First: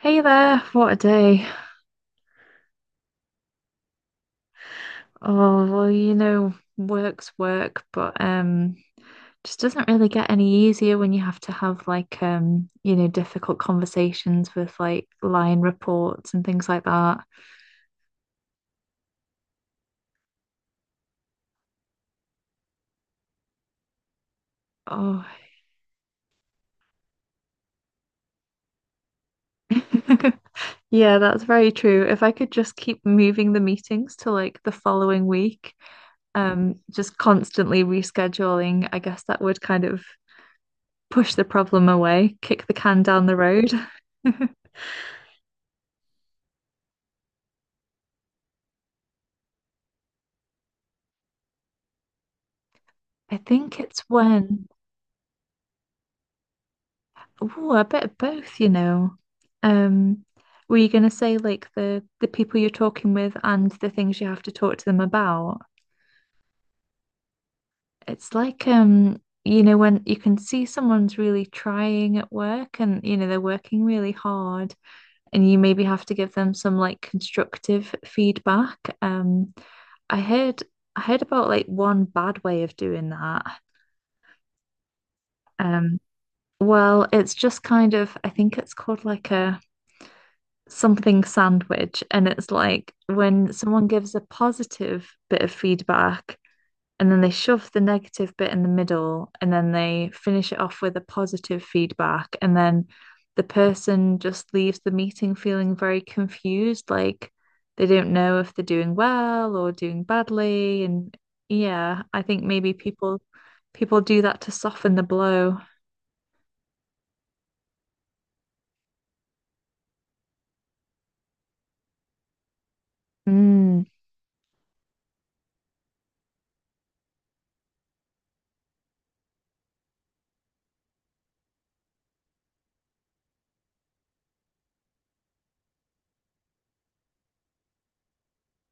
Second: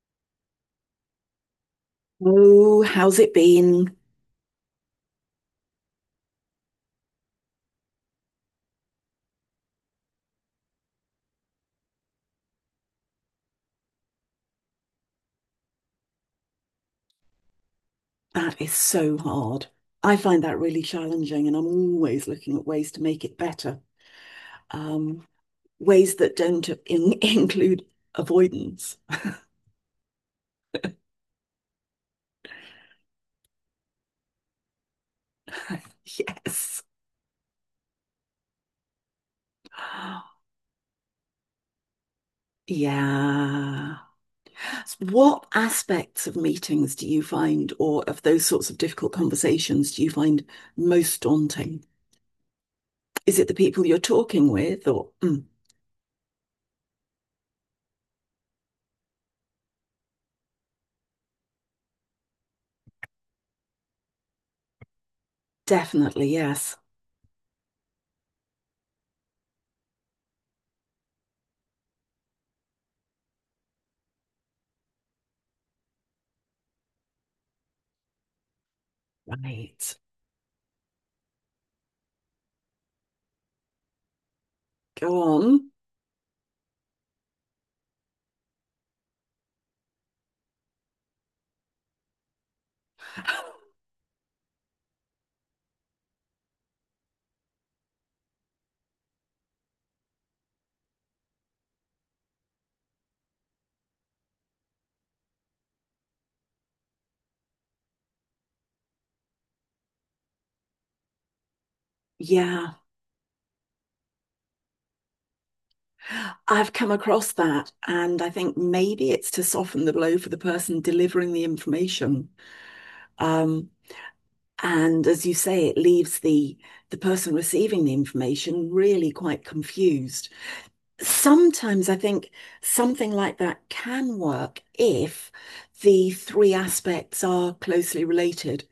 Hey there, what a day. Oh, how's it been? Oh, well, you know, work's work, but just doesn't really get any easier when you have to have like you know, difficult conversations with like line reports and things like that. That is so hard. I find that really challenging, and I'm always looking at ways to make it better, Oh. um, ways that don't in include avoidance. Yeah, that's very true. If I could just keep moving the meetings to like the following week, Yes. just constantly rescheduling, I guess that would kind of push the problem away, kick the can down the road. Yeah. What aspects of meetings do you find, or of those sorts of difficult conversations, do you find most daunting? I Is it the think people you're it's talking when, with, or Mm, oh, a bit of both, you know. Um, were you going to say like the people you're talking with and the things you have to talk to them about? definitely, yes. It's like you know, when you can see someone's really trying at work and you know they're working really hard and you maybe have to give them some like constructive feedback. Right. I heard I heard about like one bad way of doing that. Go on. Um, well, it's just kind of I think it's called like a something sandwich, and it's like when someone gives a positive bit of feedback and then they shove the negative bit in the middle and then they finish it off with a positive feedback, and then the person just leaves the meeting feeling very confused, like they don't know if they're doing well or doing badly. And yeah, I think Yeah. maybe people do that to soften the blow. I've come across that, and I think maybe it's to soften the blow for the person delivering the information. Um, Mm. and as you say, it leaves the person receiving the information really quite confused. Sometimes I think something like that can work if the three aspects are closely related.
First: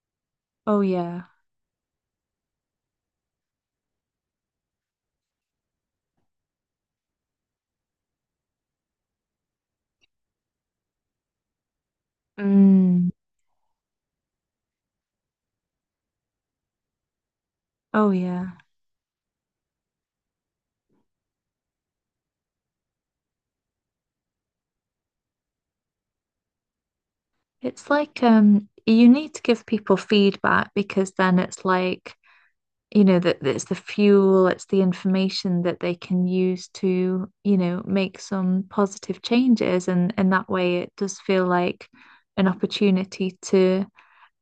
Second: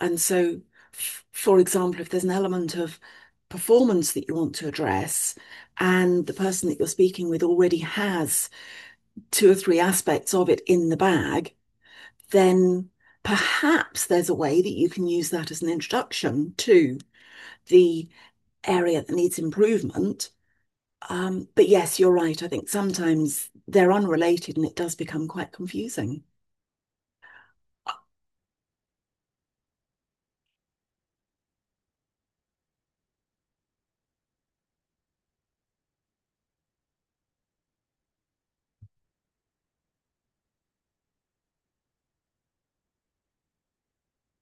And so, Oh f yeah. for example, if there's an element of performance that you want to address, and the person that you're speaking with already has two or three aspects of it in the bag, then Mm. perhaps there's a way that you can use that as an introduction to the Oh yeah. area that needs improvement. But yes, you're right. I think sometimes they're unrelated and it does become quite confusing. It's like you need to give people feedback because then it's like, you know, that it's the fuel, it's the information that they can use to, you know, make some positive changes, and in that way it does feel like an opportunity to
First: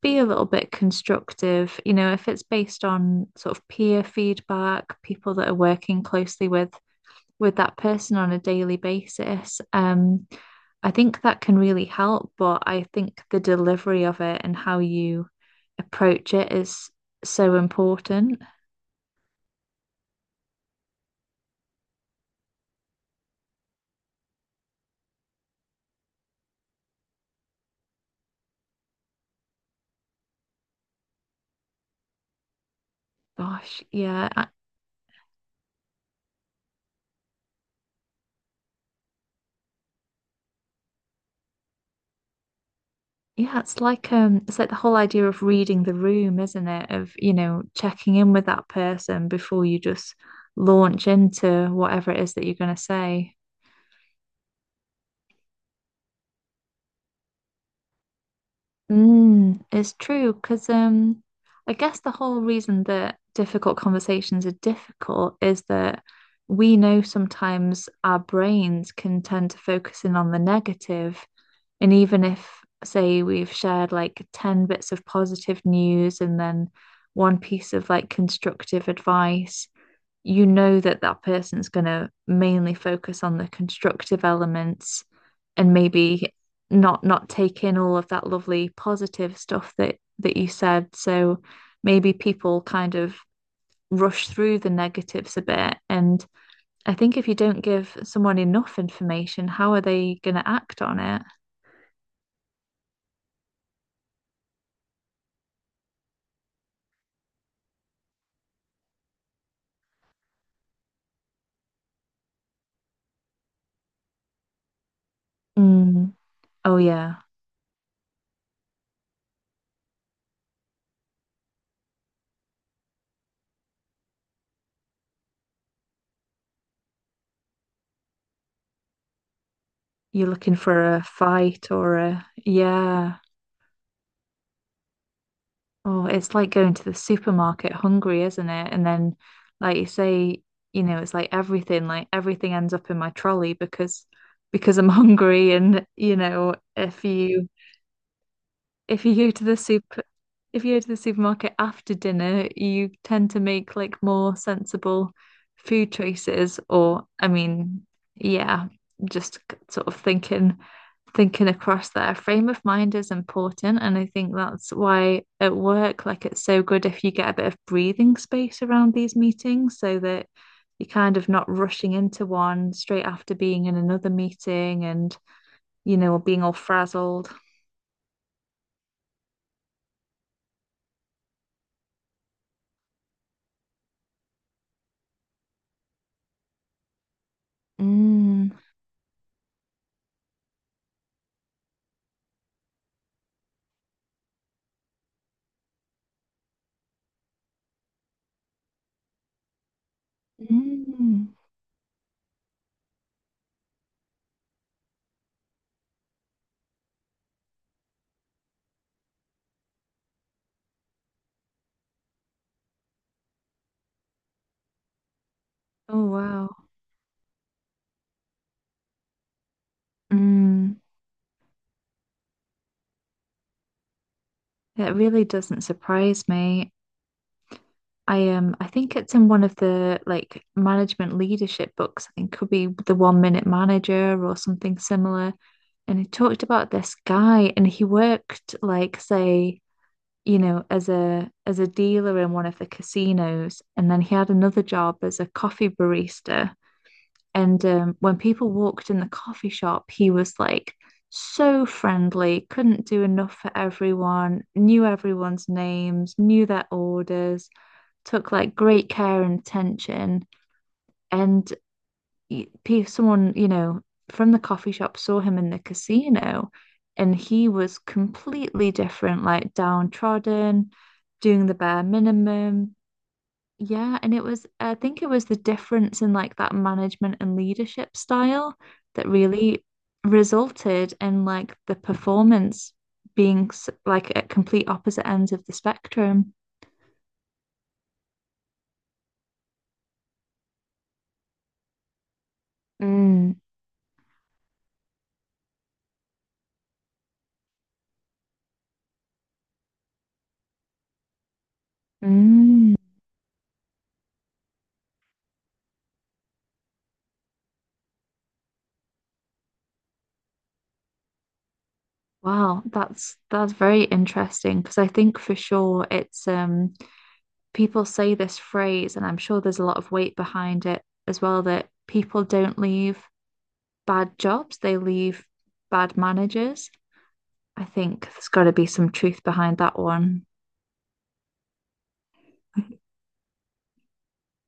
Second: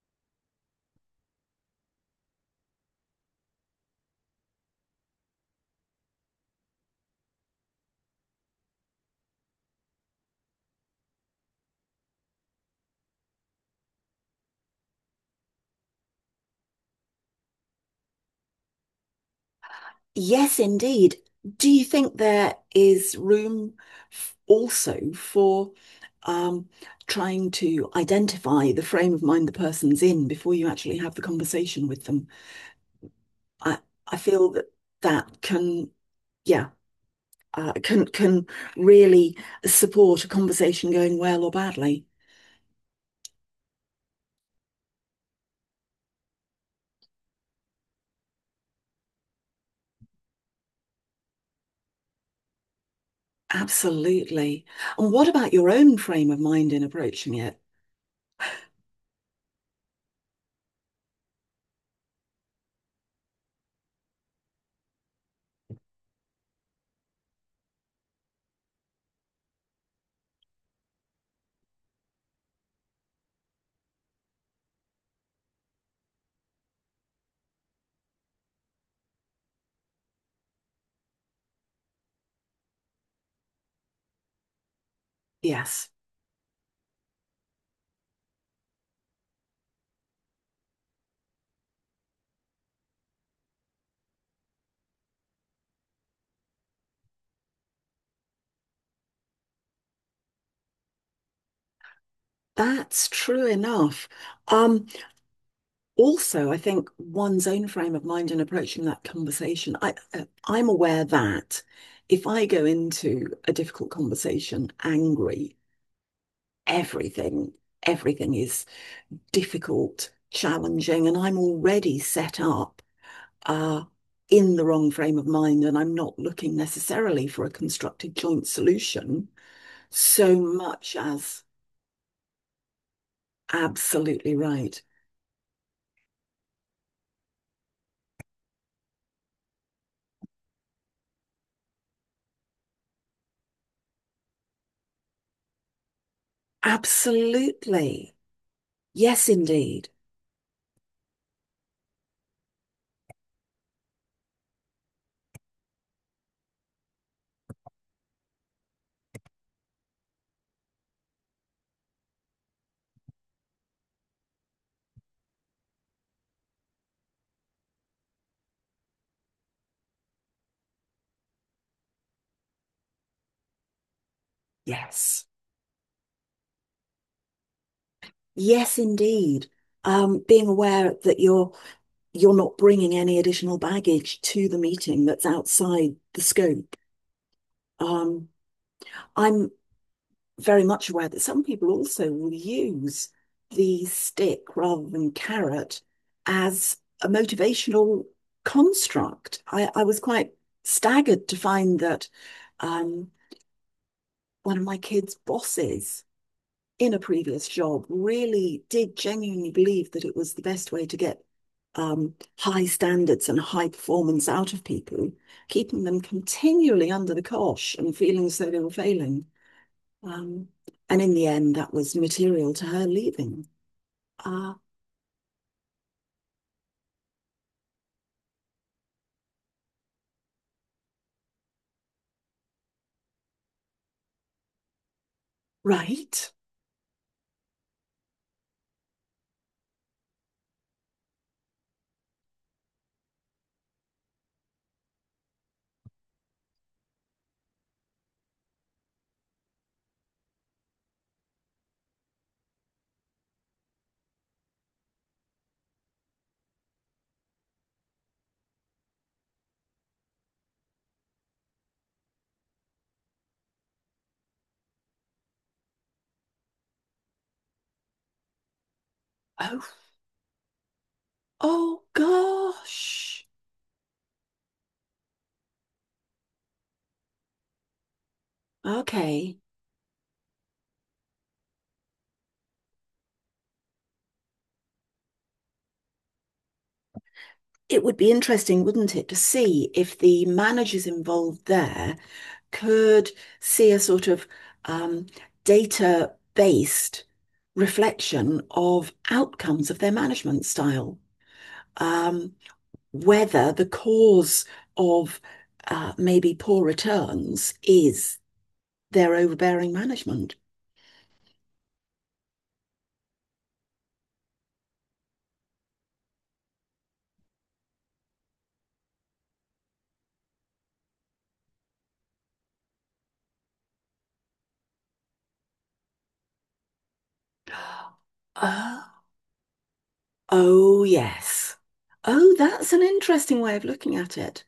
be a little bit constructive. You know, if it's based on sort of peer feedback, people that are working closely with that person on a daily basis, I think that can really help. But I think the delivery of it and how you approach it is so important. Yes, indeed. Do you think there is room also for um, trying to identify the frame of mind the person's in before you actually have the conversation with them? I, Gosh, I yeah. I- feel that that can, yeah, can really support a conversation going well or badly. yeah, it's like the whole idea of reading the room, isn't it? Of, you know, checking in with that person before you just launch into whatever it is that you're going to say. Absolutely. And what about your own frame of mind in approaching it? Mm, it's true because I guess the whole reason that difficult conversations are difficult is that we know sometimes our brains can tend to focus in on the negative, and even if, say, we've shared like 10 bits of positive news and then one piece of like constructive advice, you know that that person's going to mainly focus on the constructive elements, and Yes, maybe not take in all of that lovely positive stuff that you said. So maybe people kind of rush through the negatives a bit. And I think if you don't give someone enough information, how are they going to act on it? that's true enough. Um, Also, I think one's own frame of mind in approaching that conversation. I'm aware that if I go into a difficult conversation angry, Mm. Oh yeah. everything, everything is difficult, challenging, and I'm already set up uh, in the wrong frame of mind, and I'm not looking necessarily for a constructive joint solution You're so looking for much a as fight or a yeah. absolutely right. Oh, it's like going to the supermarket hungry, isn't it? And then, like you say, you know, it's like everything ends up in my trolley because I'm hungry. And you know, Absolutely. if you Yes, go to the indeed. super if you go to the supermarket after dinner, you tend to make like more sensible food choices. Or I mean, yeah, just c- sort of thinking across there. Frame of mind is important, and I think that's why at work like it's so good if you get a bit of breathing space around these meetings, so that you're kind of not rushing into one straight after being in another meeting and, Yes. you know, being all frazzled. Yes, indeed. Being aware that you're not bringing any additional baggage to the meeting that's outside the scope. Um, Mm. I'm very much aware that some people also will use the stick rather than carrot as a motivational construct. I was quite staggered Mm. to find that um, one of my kids' bosses in a previous job really did genuinely believe that it was the best way to get high standards and high performance out of people, keeping them Oh wow. continually under the cosh and feeling as though they were failing. Um, Mm. and in the end, that was material to her leaving. Uh, That really doesn't surprise me. I I think it's in one of the like management leadership books. I think could be the One Minute Manager or something similar. And he right. talked about this guy, and he worked like say, you know, as a dealer in one of the casinos, and then he had another job as a coffee barista. And when people walked in the coffee shop, he was like so friendly, couldn't do enough for everyone, knew everyone's names, knew their orders, took like great care and attention. And y- pe- someone, you know, from the coffee shop saw him in the casino, and he was completely different, like Oh, downtrodden, doing the oh bare minimum. gosh. Yeah, and it was, I think it was the difference in like that management and leadership style that Okay. really resulted in like the performance being s- like at complete opposite ends of the spectrum. It would be interesting, wouldn't it, to see if the managers involved there could Mm, see a sort of um, data based reflection of outcomes of their management style. Um, mm. Whether the cause of maybe poor returns is their overbearing management. Wow, that's very interesting, because I think for sure it's people say this phrase, and I'm sure there's a lot of weight behind it as well, that people don't leave bad jobs, they leave bad managers. I think there's got to be some Oh, truth behind that one. oh yes. Oh, that's an interesting way of looking at it.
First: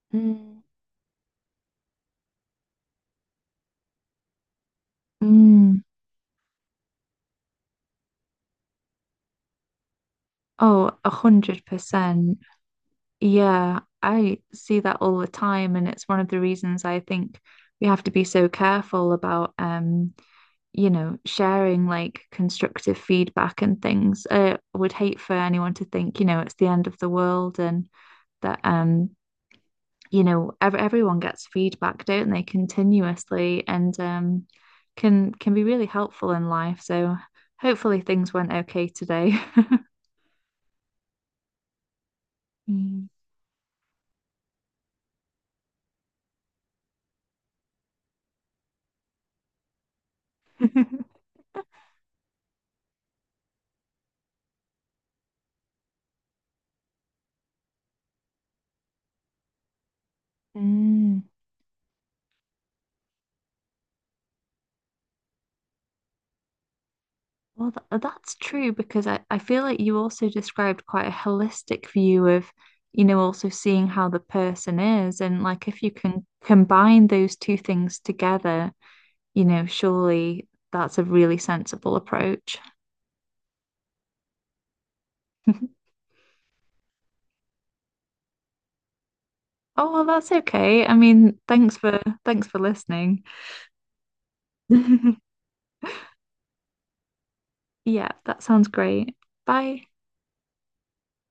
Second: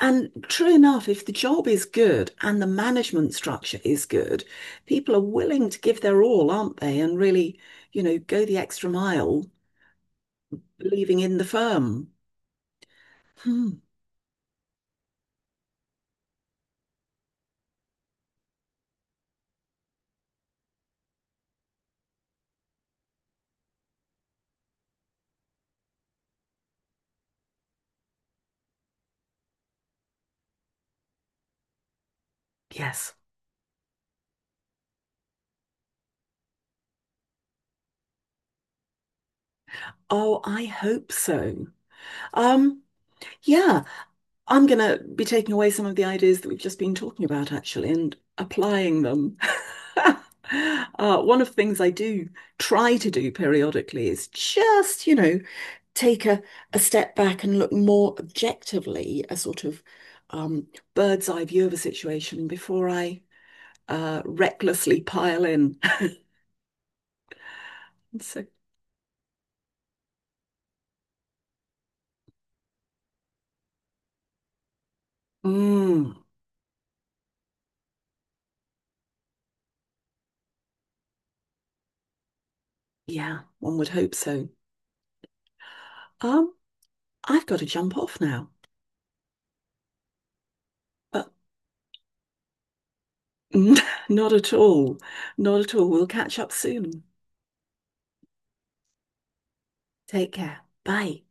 And Mm. true enough, if the job is good and the management structure is good, people are willing to Mm. give their all, aren't they? And really, you know, go the extra mile, Oh, a believing in the hundred firm. percent. Hmm. Yeah, I see that all the time, and it's one of the reasons I think we have to be so careful about, you know, sharing like constructive feedback and things. I would hate for anyone to think, you know, it's the end of the world. And that you know, ev everyone gets feedback, don't they, Yes. continuously, and can be really helpful in life. So hopefully things went okay today. Oh, I hope so. Um, Mm. yeah. I'm going to be taking away some of the ideas that we've just been talking about, actually, and applying them. One of the things I do try to do periodically is just, you know, take a, a step back and look more objectively, a sort of um, Mm. bird's eye view of a situation before I recklessly pile in. Well, th that's So, true, because I feel like you also described quite a holistic view of, you know, also seeing how the person is. And like if you mm, can combine those two things together, you know, surely that's a really sensible approach. yeah, one would hope so. Um, I've got to jump off now, Oh, well, that's okay. I but mean, thanks for listening. not at all. Not at all. We'll catch up soon. Yeah, that sounds great. Bye. Take care. Bye.